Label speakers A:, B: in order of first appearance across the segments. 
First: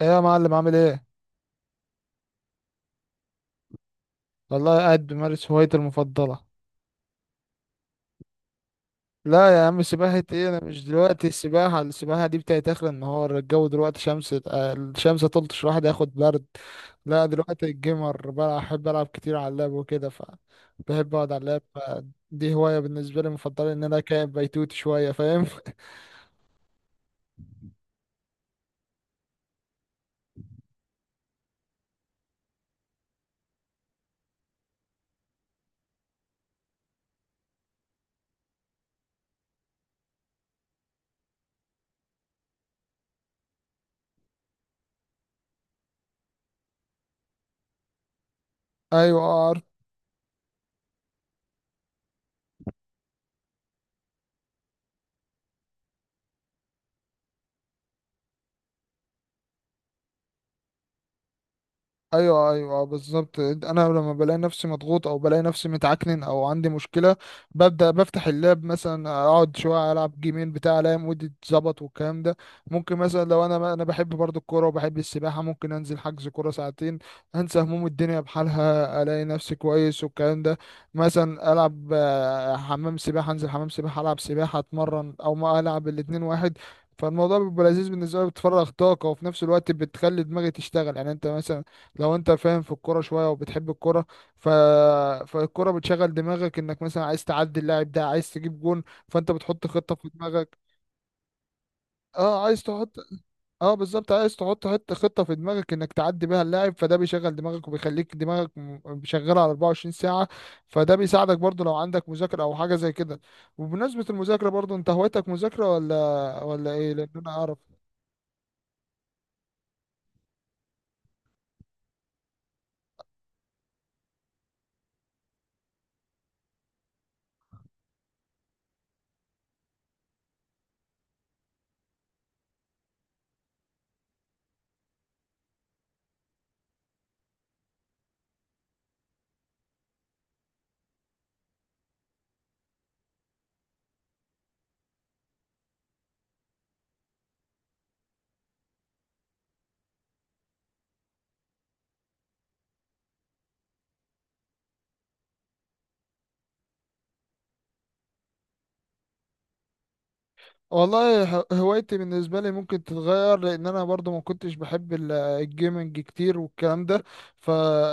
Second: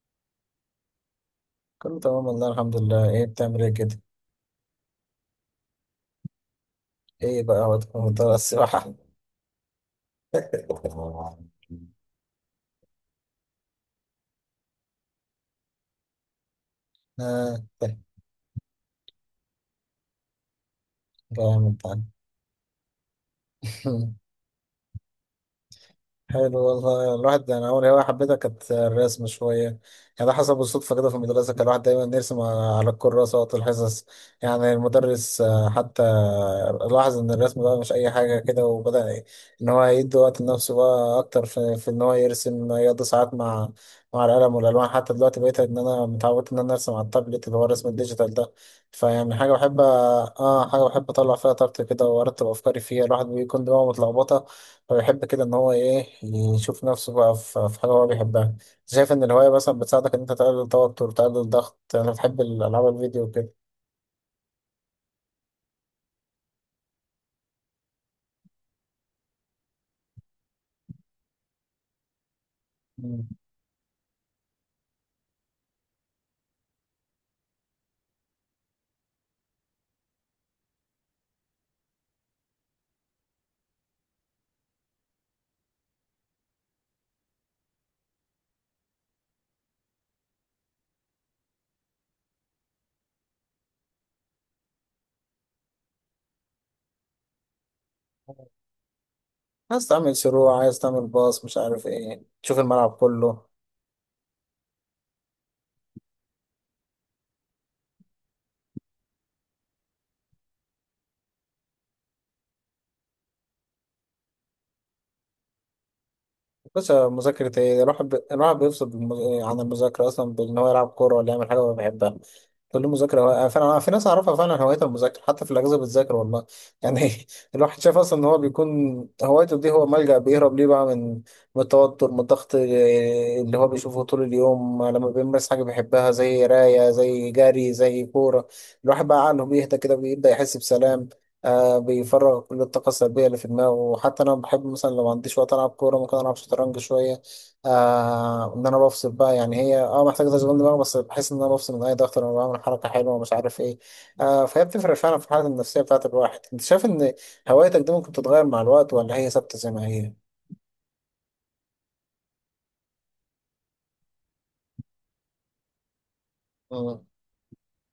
A: ايه يا معلم، عامل ايه؟
B: كله تمام والله الحمد لله. ايه بتعمل ايه كده؟
A: والله قاعد بمارس هوايتي المفضله.
B: ايه بقى وقت السباحة؟
A: لا يا عم، سباحه ايه؟ انا مش دلوقتي، السباحه دي بتاعت اخر النهار. الجو دلوقتي شمس، الشمس تلطش، الواحد ياخد برد. لا
B: اه،
A: دلوقتي
B: طيب.
A: الجيمر، بلعب، بحب العب كتير على اللاب وكده. بحب اقعد على اللاب
B: جامد ده.
A: دي هوايه بالنسبه لي مفضله، ان انا كائن بيتوت شويه، فاهم؟
B: حلو والله. الواحد انا اول هوايه حبيتها كانت الرسم شويه، يعني ده حصل بالصدفه كده في المدرسه. كان الواحد دايما يرسم على الكراسه وقت الحصص، يعني المدرس حتى لاحظ ان الرسم بقى مش اي حاجه كده، وبدا ان هو يدي وقت لنفسه بقى اكتر في ان هو يرسم، يقضي ساعات مع مع القلم والالوان. حتى دلوقتي بقيت ان انا متعود ان انا ارسم على التابلت، اللي هو الرسم الديجيتال ده. فيعني
A: ايوه،
B: حاجه بحب حاجه بحب اطلع فيها طاقتي كده، وارتب افكاري فيها. الواحد بيكون دماغه متلخبطه، هو يحب كده ان هو ايه يشوف نفسه بقى في في حاجه هو بيحبها. شايف ان الهوايه مثلا بتساعدك ان انت تقلل التوتر، تقلل الضغط؟ انا بحب
A: ايوه ايوه
B: الالعاب الفيديو
A: بالظبط.
B: كده.
A: انا لما بلاقي نفسي مضغوط او بلاقي نفسي متعكنن او عندي مشكله، ببدا بفتح اللاب مثلا، اقعد شويه العب جيمين بتاع، الاقي مودي اتظبط والكلام ده. ممكن مثلا،
B: مم.
A: لو انا بحب برضو الكوره وبحب السباحه، ممكن انزل حجز كوره ساعتين، انسى هموم الدنيا بحالها، الاقي نفسي كويس والكلام ده. مثلا العب، حمام سباحه، انزل حمام سباحه العب سباحه، اتمرن، او ما العب الاتنين واحد. فالموضوع بيبقى لذيذ بالنسبه لي، بتفرغ طاقه وفي نفس الوقت بتخلي دماغي تشتغل. يعني انت مثلا لو انت فاهم في الكوره شويه وبتحب الكوره، ف... فالكوره بتشغل دماغك، انك مثلا عايز تعدي اللاعب ده، عايز تجيب جون، فانت بتحط
B: عايز
A: خطه في
B: تعمل
A: دماغك.
B: شروع، عايز تعمل باص، مش عارف ايه،
A: اه
B: تشوف
A: عايز
B: الملعب
A: تحط
B: كله.
A: اه بالظبط، عايز تحط حته خطه في دماغك انك تعدي بيها اللاعب، فده بيشغل دماغك وبيخليك دماغك شغاله على 24 ساعه. فده بيساعدك برضو لو عندك مذاكره او حاجه زي كده. وبمناسبه المذاكره برضو، انت هوايتك مذاكره ولا
B: بس
A: ايه؟ لان انا اعرف.
B: مذاكرة ايه؟ الواحد الواحد بيفصل عن المذاكرة أصلا بإن هو يلعب كورة ولا يعمل حاجة هو بيحبها. كل مذاكرة فعلا في ناس أعرفها فعلا هوايتها المذاكرة، حتى في الأجازة بتذاكر والله، يعني. الواحد شاف أصلا إن هو بيكون هوايته دي، هو ملجأ بيهرب ليه بقى من من التوتر، من الضغط اللي هو بيشوفه طول اليوم. لما بيمارس حاجة بيحبها زي قراية، زي جري، زي كورة، الواحد بقى عقله بيهدى كده، بيبدأ يحس بسلام. آه، بيفرغ كل الطاقة السلبية اللي في دماغه. وحتى أنا بحب مثلا لو ما عنديش وقت ألعب كورة، ممكن ألعب شطرنج شوية. آه، إن أنا بفصل بقى، يعني هي أه محتاجة تشغيل دماغ، بس بحس إن أنا بفصل من أي ضغط لما بعمل حركة حلوة ومش عارف إيه. آه، فهي بتفرق فعلا في الحالة النفسية بتاعت الواحد. أنت شايف إن هوايتك دي ممكن تتغير مع الوقت، ولا هي ثابتة زي ما هي؟
A: والله، هوايتي بالنسبة لي ممكن تتغير، لأن أنا برضو ما كنتش بحب الجيمنج كتير والكلام ده.
B: مم.
A: ف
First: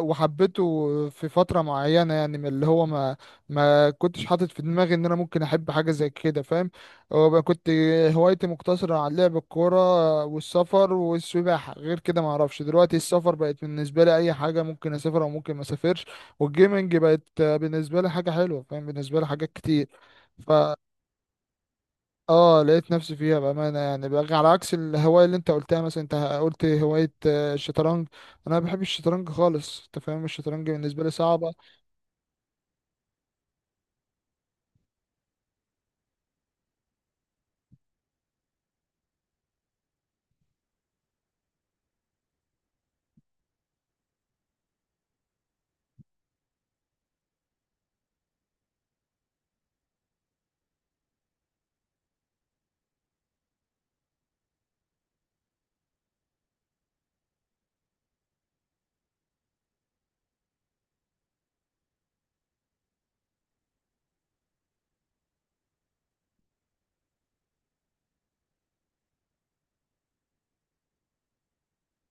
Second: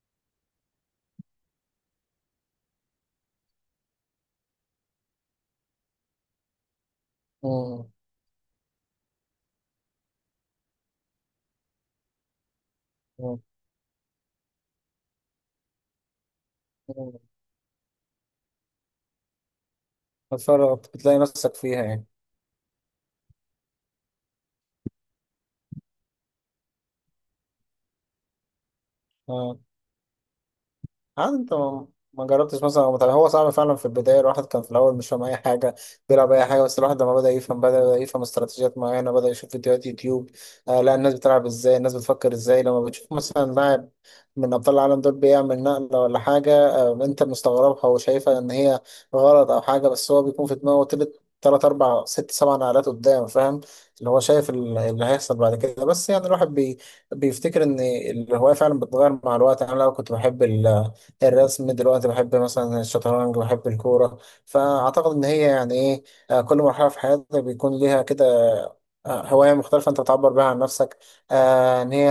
A: وحبيته في فترة معينة، يعني من اللي هو ما كنتش حاطط في دماغي إن أنا ممكن أحب حاجة زي كده، فاهم؟ وبقى كنت
B: مم.
A: هوايتي مقتصرة على لعب الكورة والسفر والسباحة. غير كده ما أعرفش. دلوقتي السفر
B: مم.
A: بقت بالنسبة لي أي حاجة، ممكن أسافر أو ممكن ما أسافرش. والجيمنج
B: مم.
A: بقت بالنسبة لي حاجة حلوة. فاهم؟ بالنسبة لي حاجات كتير،
B: بتفرغ، بتلاقي نفسك فيها، يعني.
A: اه لقيت نفسي فيها بأمانة. يعني بقى على عكس الهواية اللي انت قلتها، مثلا انت قلت هواية الشطرنج، انا ما بحبش الشطرنج
B: آه.
A: خالص، انت فاهم؟ الشطرنج بالنسبة لي
B: عاد
A: صعبة.
B: انت ما جربتش مثلا أو هو صعب فعلا في البدايه. الواحد كان في الاول مش فاهم اي حاجه، بيلعب اي حاجه. بس الواحد لما بدا يفهم، بدا يفهم استراتيجيات معينه، بدا يشوف فيديوهات يوتيوب. آه، لا الناس بتلعب ازاي، الناس بتفكر ازاي. لما بتشوف مثلا لاعب من ابطال العالم دول بيعمل نقله ولا حاجه، آه، انت مستغربها وشايفها ان هي غلط او حاجه، بس هو بيكون في دماغه تلات أربع ست سبع نقلات قدام، فاهم، اللي هو شايف اللي هيحصل بعد كده. بس يعني الواحد بيفتكر إن الهواية فعلا بتتغير مع الوقت. أنا لو كنت بحب الرسم دلوقتي بحب مثلا الشطرنج، بحب الكورة. فأعتقد إن هي يعني إيه، آه، كل مرحلة في حياتك بيكون ليها كده آه، هواية مختلفة أنت بتعبر بيها عن نفسك، آه، إن هي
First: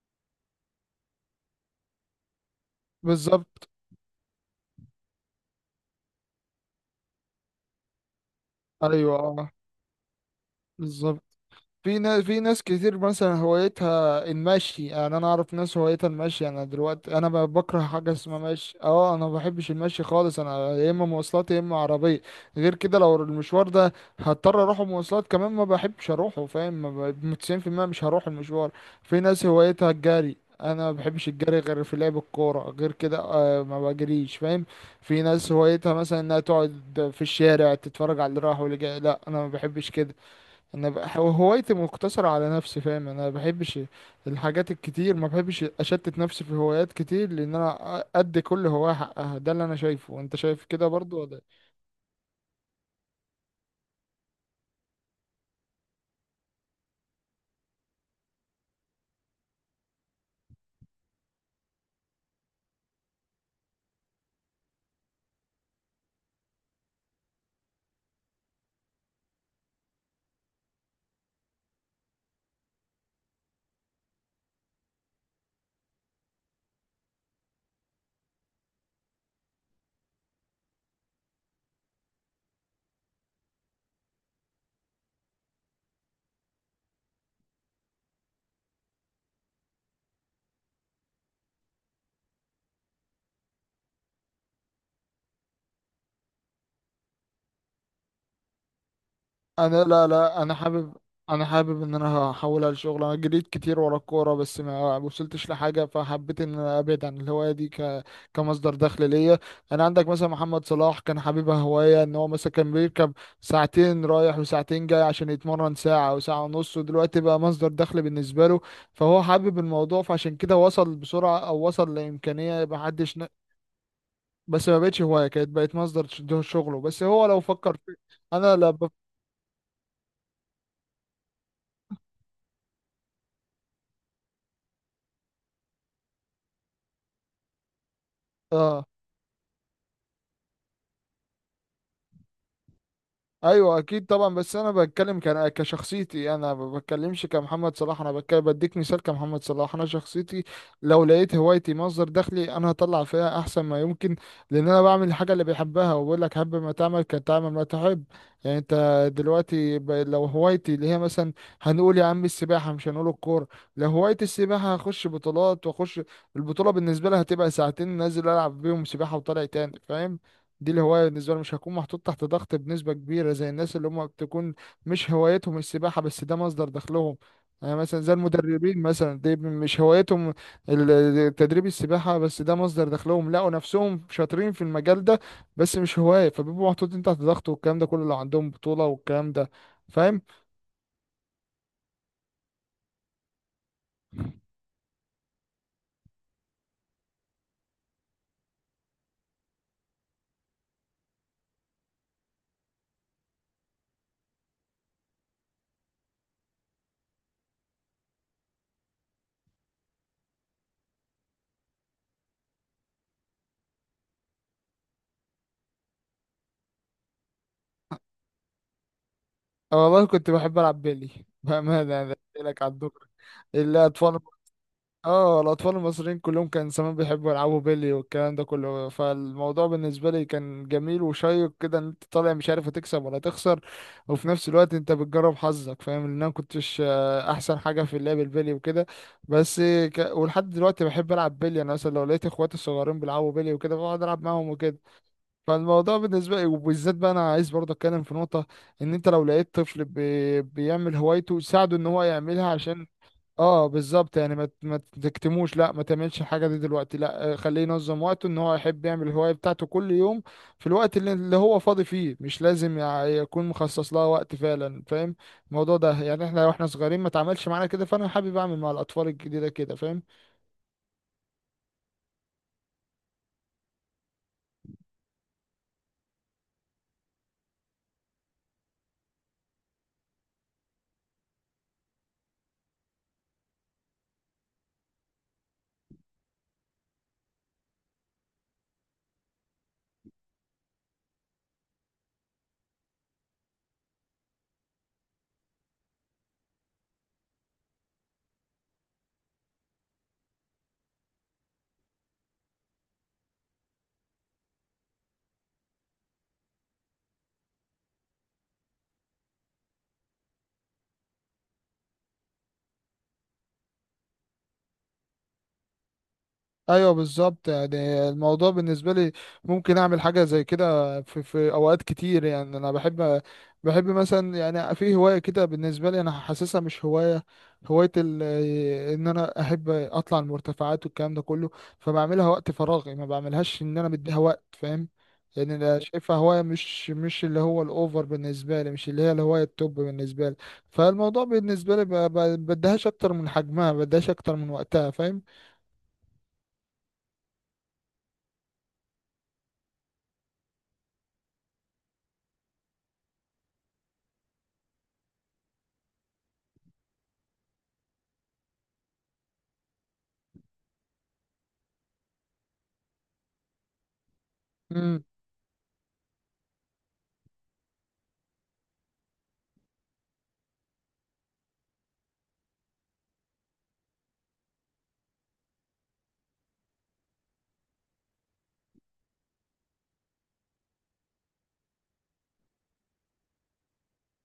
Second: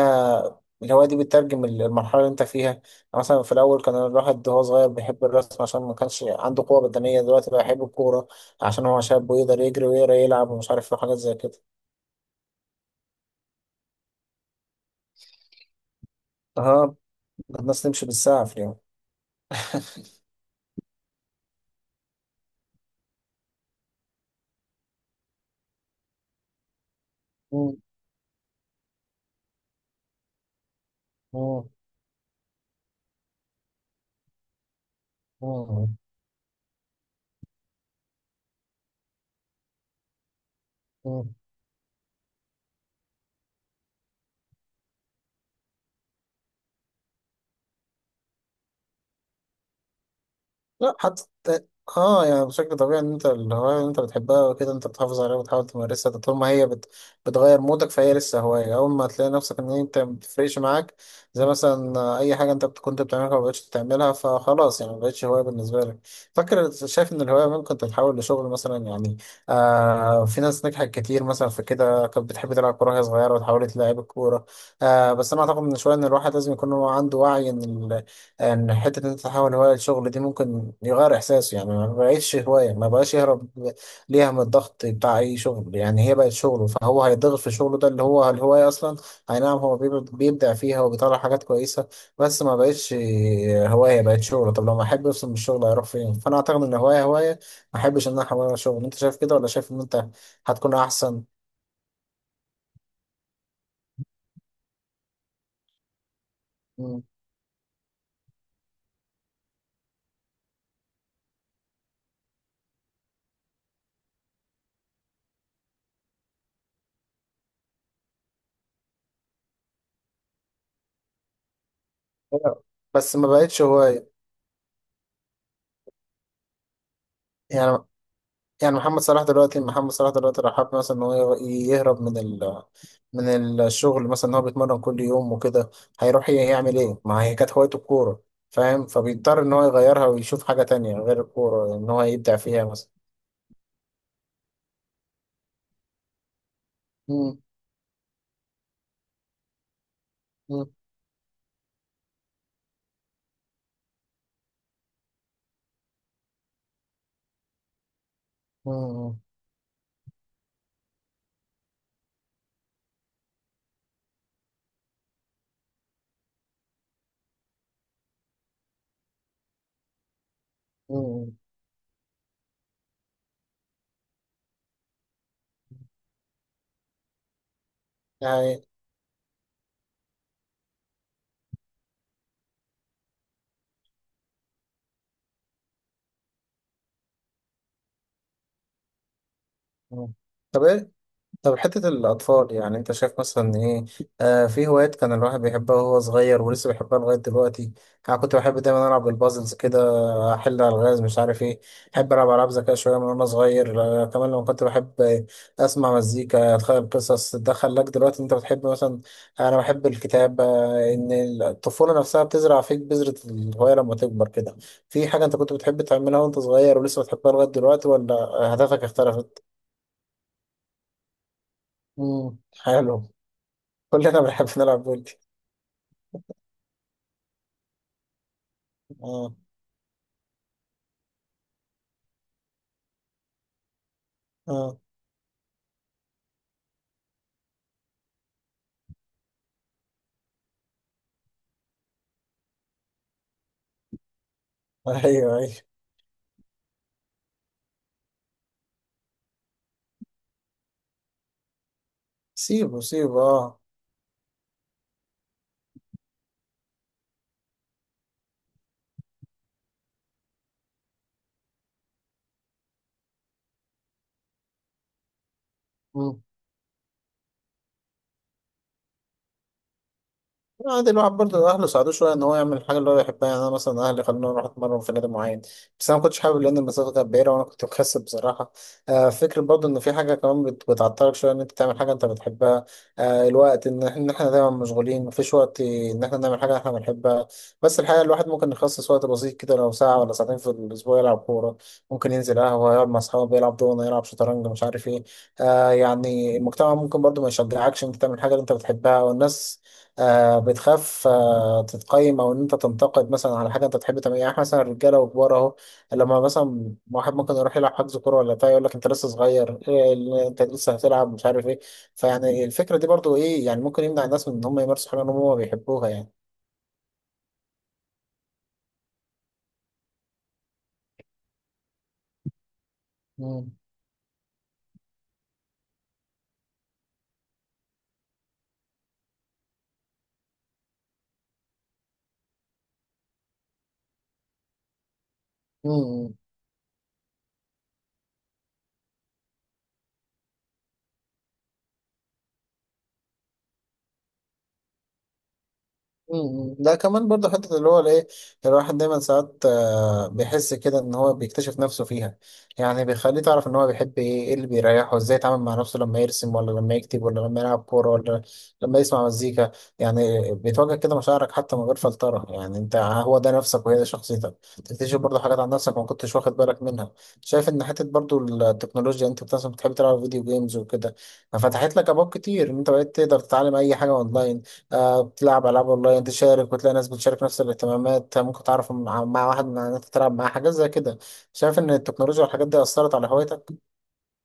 B: الهواية دي بتترجم المرحلة اللي أنت فيها، يعني. مثلا في
A: بالظبط،
B: الأول كان الواحد وهو صغير بيحب الرسم عشان ما كانش عنده قوة بدنية، دلوقتي بقى يحب الكورة عشان هو
A: ايوه
B: شاب،
A: اه
B: ويقدر يجري ويقدر يلعب ومش عارف إيه وحاجات
A: بالظبط.
B: زي كده.
A: في ناس كتير مثلا هوايتها المشي، يعني انا اعرف ناس هوايتها المشي. انا
B: أها،
A: دلوقتي انا بكره
B: الناس تمشي
A: حاجه اسمها
B: بالساعة في اليوم.
A: مشي، اه انا ما بحبش المشي خالص، انا يا اما مواصلات يا اما عربيه. غير كده لو المشوار ده هضطر اروح مواصلات كمان، ما بحبش اروحه، فاهم؟ ما ب-
B: مم.
A: 90% مش هروح المشوار. في ناس هوايتها الجري، انا ما بحبش الجري
B: مم.
A: غير في لعب الكوره، غير كده آه ما بجريش، فاهم؟ في ناس هوايتها
B: مم.
A: مثلا انها تقعد في الشارع تتفرج على اللي راح واللي جاي، لا انا ما بحبش كده. انا بقى،
B: مم.
A: هوايتي مقتصرة على نفسي، فاهم؟ انا ما بحبش الحاجات الكتير، ما بحبش اشتت نفسي في هوايات كتير، لان انا ادي كل هواية حقها. ده اللي انا شايفه، انت شايف كده
B: لا،
A: برضو
B: حتى
A: ولا إيه؟
B: اه يعني بشكل طبيعي ان انت الهواية اللي انت بتحبها وكده انت بتحافظ عليها، وبتحاول تمارسها. ده طول ما هي بتغير مودك، فهي لسه هواية. اول ما تلاقي نفسك ان انت ما بتفرقش معاك، زي مثلا آه، اي حاجة انت كنت بتعملها ما بقتش بتعملها، فخلاص يعني ما بقتش هواية بالنسبة لك. فاكر شايف ان الهواية ممكن تتحول لشغل مثلا، يعني آه في ناس نجحت كتير مثلا في كده، كانت بتحب تلعب كورة وهي صغيرة وتحولت لعيب الكورة. آه، بس انا اعتقد من شوية ان الواحد لازم يكون هو عنده وعي ان ان حته إن انت تحول هوايه لشغل دي ممكن يغير احساسه، يعني ما بقتش هوايه، ما بقاش يهرب ليها من الضغط بتاع اي شغل. يعني هي بقت شغله، فهو هيتضغط في شغله، ده اللي هو الهوايه اصلا. اي نعم هو بيبدع فيها وبيطلع حاجات كويسه، بس ما بقتش هوايه، بقت شغله. طب لما احب افصل من الشغل هيروح فين؟ فانا اعتقد ان هوايه ما احبش ان انا احولها لشغل. انت شايف كده ولا شايف ان
A: انا
B: انت
A: لا لا، انا
B: هتكون
A: حابب،
B: احسن؟
A: انا حابب ان انا هحولها لشغل. انا جريت كتير ورا الكوره بس ما وصلتش لحاجه، فحبيت ان انا
B: مم.
A: ابعد عن الهوايه دي كمصدر دخل ليا. انا عندك مثلا محمد صلاح، كان حبيبها هوايه، ان هو مثلا كان بيركب ساعتين رايح وساعتين جاي عشان يتمرن ساعه او ساعه ونص، ودلوقتي بقى مصدر دخل بالنسبه له. فهو حابب الموضوع، فعشان كده وصل بسرعه، او وصل لامكانيه ما
B: بس
A: حدش
B: ما بقتش هوايه،
A: بس ما بقتش هوايه، كانت بقت مصدر شغله. بس هو لو فكر
B: يعني.
A: انا لا
B: يعني
A: ب...
B: محمد صلاح دلوقتي، محمد صلاح دلوقتي راح حب مثلا ان هو يهرب من ال من الشغل مثلا، ان هو بيتمرن كل يوم وكده، هيروح يعمل ايه؟ ما هي كانت هوايته الكورة،
A: اه
B: فاهم؟ فبيضطر ان هو يغيرها ويشوف حاجة تانية غير الكورة ان هو يبدع فيها مثلا.
A: ايوه اكيد طبعا، بس انا بتكلم كان كشخصيتي انا، ما بتكلمش
B: مم.
A: كمحمد صلاح، انا بتكلم بديك مثال كمحمد صلاح. انا شخصيتي
B: مم.
A: لو لقيت هوايتي مصدر دخلي، انا هطلع فيها احسن ما يمكن، لان انا بعمل الحاجه اللي بحبها. وبقول لك، حب ما تعمل، كان تعمل ما تحب. يعني انت
B: مم.
A: دلوقتي لو هوايتي اللي هي مثلا، هنقول يا عم السباحه مش هنقول الكوره، لو هوايتي السباحه هخش بطولات، واخش البطوله بالنسبه لها هتبقى ساعتين نازل العب بيهم سباحه وطالع تاني، فاهم؟ دي الهواية بالنسبة
B: مم.
A: لي، مش هكون محطوط تحت ضغط بنسبة كبيرة زي الناس اللي هم بتكون مش هوايتهم السباحة بس ده مصدر دخلهم. يعني مثلا زي
B: يعني.
A: المدربين مثلا، دي مش هوايتهم تدريب السباحة، بس ده مصدر دخلهم، لقوا نفسهم شاطرين في المجال ده بس مش هواية، فبيبقوا محطوطين تحت ضغط والكلام ده كله لو عندهم بطولة والكلام ده،
B: مم.
A: فاهم؟
B: طب ايه، طب حتة الأطفال، يعني أنت شايف مثلا إيه، آه، في هوايات كان الواحد بيحبها وهو صغير ولسه بيحبها لغاية دلوقتي. أنا كنت بحب دايما ألعب بالبازلز كده، أحل ألغاز مش عارف إيه. بحب ألعب ألعاب ذكاء شوية من وأنا صغير. آه، كمان لما كنت بحب آه، أسمع مزيكا، أتخيل قصص. ده خلاك دلوقتي أنت بتحب مثلا، أنا بحب الكتاب. آه، إن الطفولة نفسها بتزرع فيك بذرة الهواية لما تكبر كده. في حاجة أنت كنت بتحب تعملها وأنت صغير ولسه بتحبها لغاية دلوقتي، ولا أهدافك اختلفت؟
A: أنا والله كنت بحب ألعب بيلي بأمانة. أنا
B: مم.
A: قلت لك على الدكر،
B: حلو.
A: الأطفال،
B: كلنا بنحب نلعب بولي.
A: اه الاطفال المصريين كلهم كان زمان بيحبوا يلعبوا بيلي والكلام ده كله.
B: اه.
A: فالموضوع بالنسبه لي كان جميل وشيق كده، ان انت طالع مش عارف هتكسب ولا تخسر، وفي نفس الوقت
B: اه.
A: انت بتجرب حظك، فاهم؟ ان انا كنتش احسن حاجه في اللعب البيلي وكده، بس ولحد دلوقتي بحب العب بيلي. انا مثلا لو لقيت اخواتي الصغيرين بيلعبوا بيلي وكده، بقعد العب معاهم وكده.
B: ايوه، ايوه.
A: فالموضوع بالنسبه لي، وبالذات بقى انا عايز برضه اتكلم في نقطه، ان انت لو لقيت طفل بيعمل هوايته، ساعده ان هو يعملها،
B: سيبه،
A: عشان
B: سيبه، اه.
A: اه بالظبط. يعني ما تكتموش، لا ما تعملش الحاجه دي دلوقتي لا، خليه ينظم وقته، ان هو يحب يعمل الهوايه بتاعته كل يوم في الوقت اللي هو فاضي فيه، مش لازم يكون مخصص لها وقت فعلا، فاهم الموضوع ده؟ يعني احنا واحنا صغيرين ما اتعملش معانا كده، فانا حابب اعمل مع الاطفال الجديده كده، فاهم؟
B: عادي. الواحد برضه أهله ساعدوه شوية إن هو يعمل الحاجة اللي هو يحبها، يعني أنا مثلا أهلي خلوني أروح أتمرن في نادي معين، بس أنا ما كنتش حابب لأن المسافة كانت بعيدة وأنا كنت مكسل بصراحة. آه، فكرة برضه إن في حاجة كمان بتعطلك شوية إن أنت تعمل حاجة أنت بتحبها. آه، الوقت، إن إن إحنا دايما مشغولين، مفيش وقت إن إحنا نعمل حاجة إحنا بنحبها. بس الحقيقة الواحد ممكن يخصص وقت بسيط كده، لو ساعة ولا ساعتين في الأسبوع يلعب كورة، ممكن ينزل قهوة يقعد مع أصحابه، يلعب دومنة، يلعب شطرنج، مش عارف إيه. آه، يعني المجتمع ممكن برضه ما يشجعكش إن أنت تعمل حاجة اللي أنت بتحبها. والناس آه بتخاف آه تتقيم او ان انت تنتقد مثلا على حاجه انت تحب تعملها. يعني إحنا مثلا الرجاله وكبار اهو لما مثلا واحد ممكن يروح يلعب حجز كوره ولا بتاع، يقول لك انت لسه صغير، إيه اللي انت لسه هتلعب، مش عارف ايه. فيعني الفكره دي برضو ايه، يعني ممكن يمنع الناس من ان هم يمارسوا حاجه هم ما بيحبوها، يعني.
A: ايوه بالظبط. يعني الموضوع بالنسبه لي ممكن اعمل حاجه زي كده في اوقات كتير، يعني انا بحب،
B: مم.
A: بحب مثلا، يعني في هوايه كده بالنسبه لي انا حاسسها مش هوايه، هوايه ال- ان انا احب اطلع المرتفعات والكلام ده كله، فبعملها وقت فراغي، ما بعملهاش ان انا مديها وقت، فاهم؟ يعني انا
B: مم.
A: شايفها هوايه، مش اللي هو الاوفر بالنسبه لي، مش اللي هي الهوايه التوب بالنسبه لي. فالموضوع بالنسبه لي بديهاش اكتر من حجمها، بديهاش اكتر من وقتها، فاهم؟
B: مم. ده كمان برضه حتة اللي هو الايه، الواحد دايما ساعات آه، بيحس كده ان هو بيكتشف نفسه فيها. يعني بيخليه تعرف ان هو بيحب ايه، ايه اللي بيريحه، ازاي يتعامل مع نفسه لما يرسم ولا لما يكتب ولا لما يلعب كورة ولا لما يسمع مزيكا. يعني بتواجه كده مشاعرك حتى من غير فلترة. يعني انت آه، هو ده نفسك وهي ده شخصيتك. تكتشف برضه حاجات عن نفسك ما كنتش واخد بالك منها. شايف ان حتة برضه التكنولوجيا، انت مثلا بتحب تلعب فيديو جيمز وكده، ففتحت لك ابواب كتير ان انت بقيت تقدر تتعلم اي حاجة اونلاين. آه، بتلعب ألعاب أونلاين، تشارك وتلاقي ناس بتشارك نفس الاهتمامات. آه، ممكن تعرف مع مع واحد من إن أنت تلعب معاه حاجات زي كده. شايف إن التكنولوجيا والحاجات دي أثرت على هوايتك؟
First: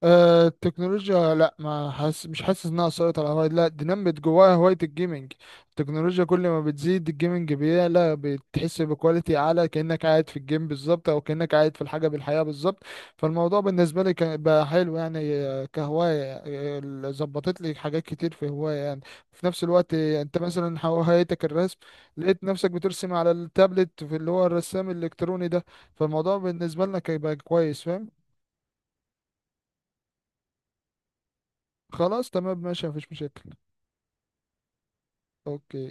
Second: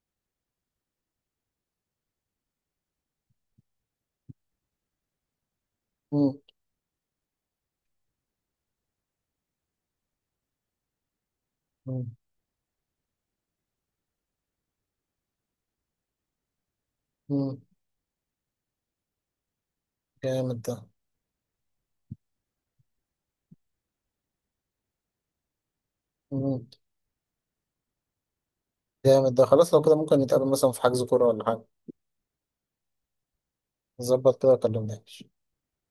A: التكنولوجيا لا، ما حاسس مش حاسس انها اثرت على هوايتي، لا دي نمت جواها هوايه الجيمنج. التكنولوجيا
B: مم.
A: كل ما بتزيد، الجيمنج بيعلى، بتحس بكواليتي اعلى كانك قاعد في الجيم بالظبط، او كانك قاعد في الحاجه
B: مم.
A: بالحياه بالظبط. فالموضوع بالنسبه لي بقى حلو يعني، كهوايه ظبطت
B: مم.
A: لي حاجات كتير في هوايه يعني. في نفس الوقت، انت
B: جامد ده.
A: مثلا هوايتك الرسم، لقيت نفسك بترسم على التابلت، في اللي هو الرسام الالكتروني ده، فالموضوع
B: مم.
A: بالنسبه لنا كان بقى كويس، فاهم؟
B: جامد ده. خلاص لو كده ممكن نتقابل مثلا في حجز كورة ولا حاجة،
A: خلاص تمام ماشي، مفيش مشاكل.
B: نظبط كده وكلمني.
A: اوكي.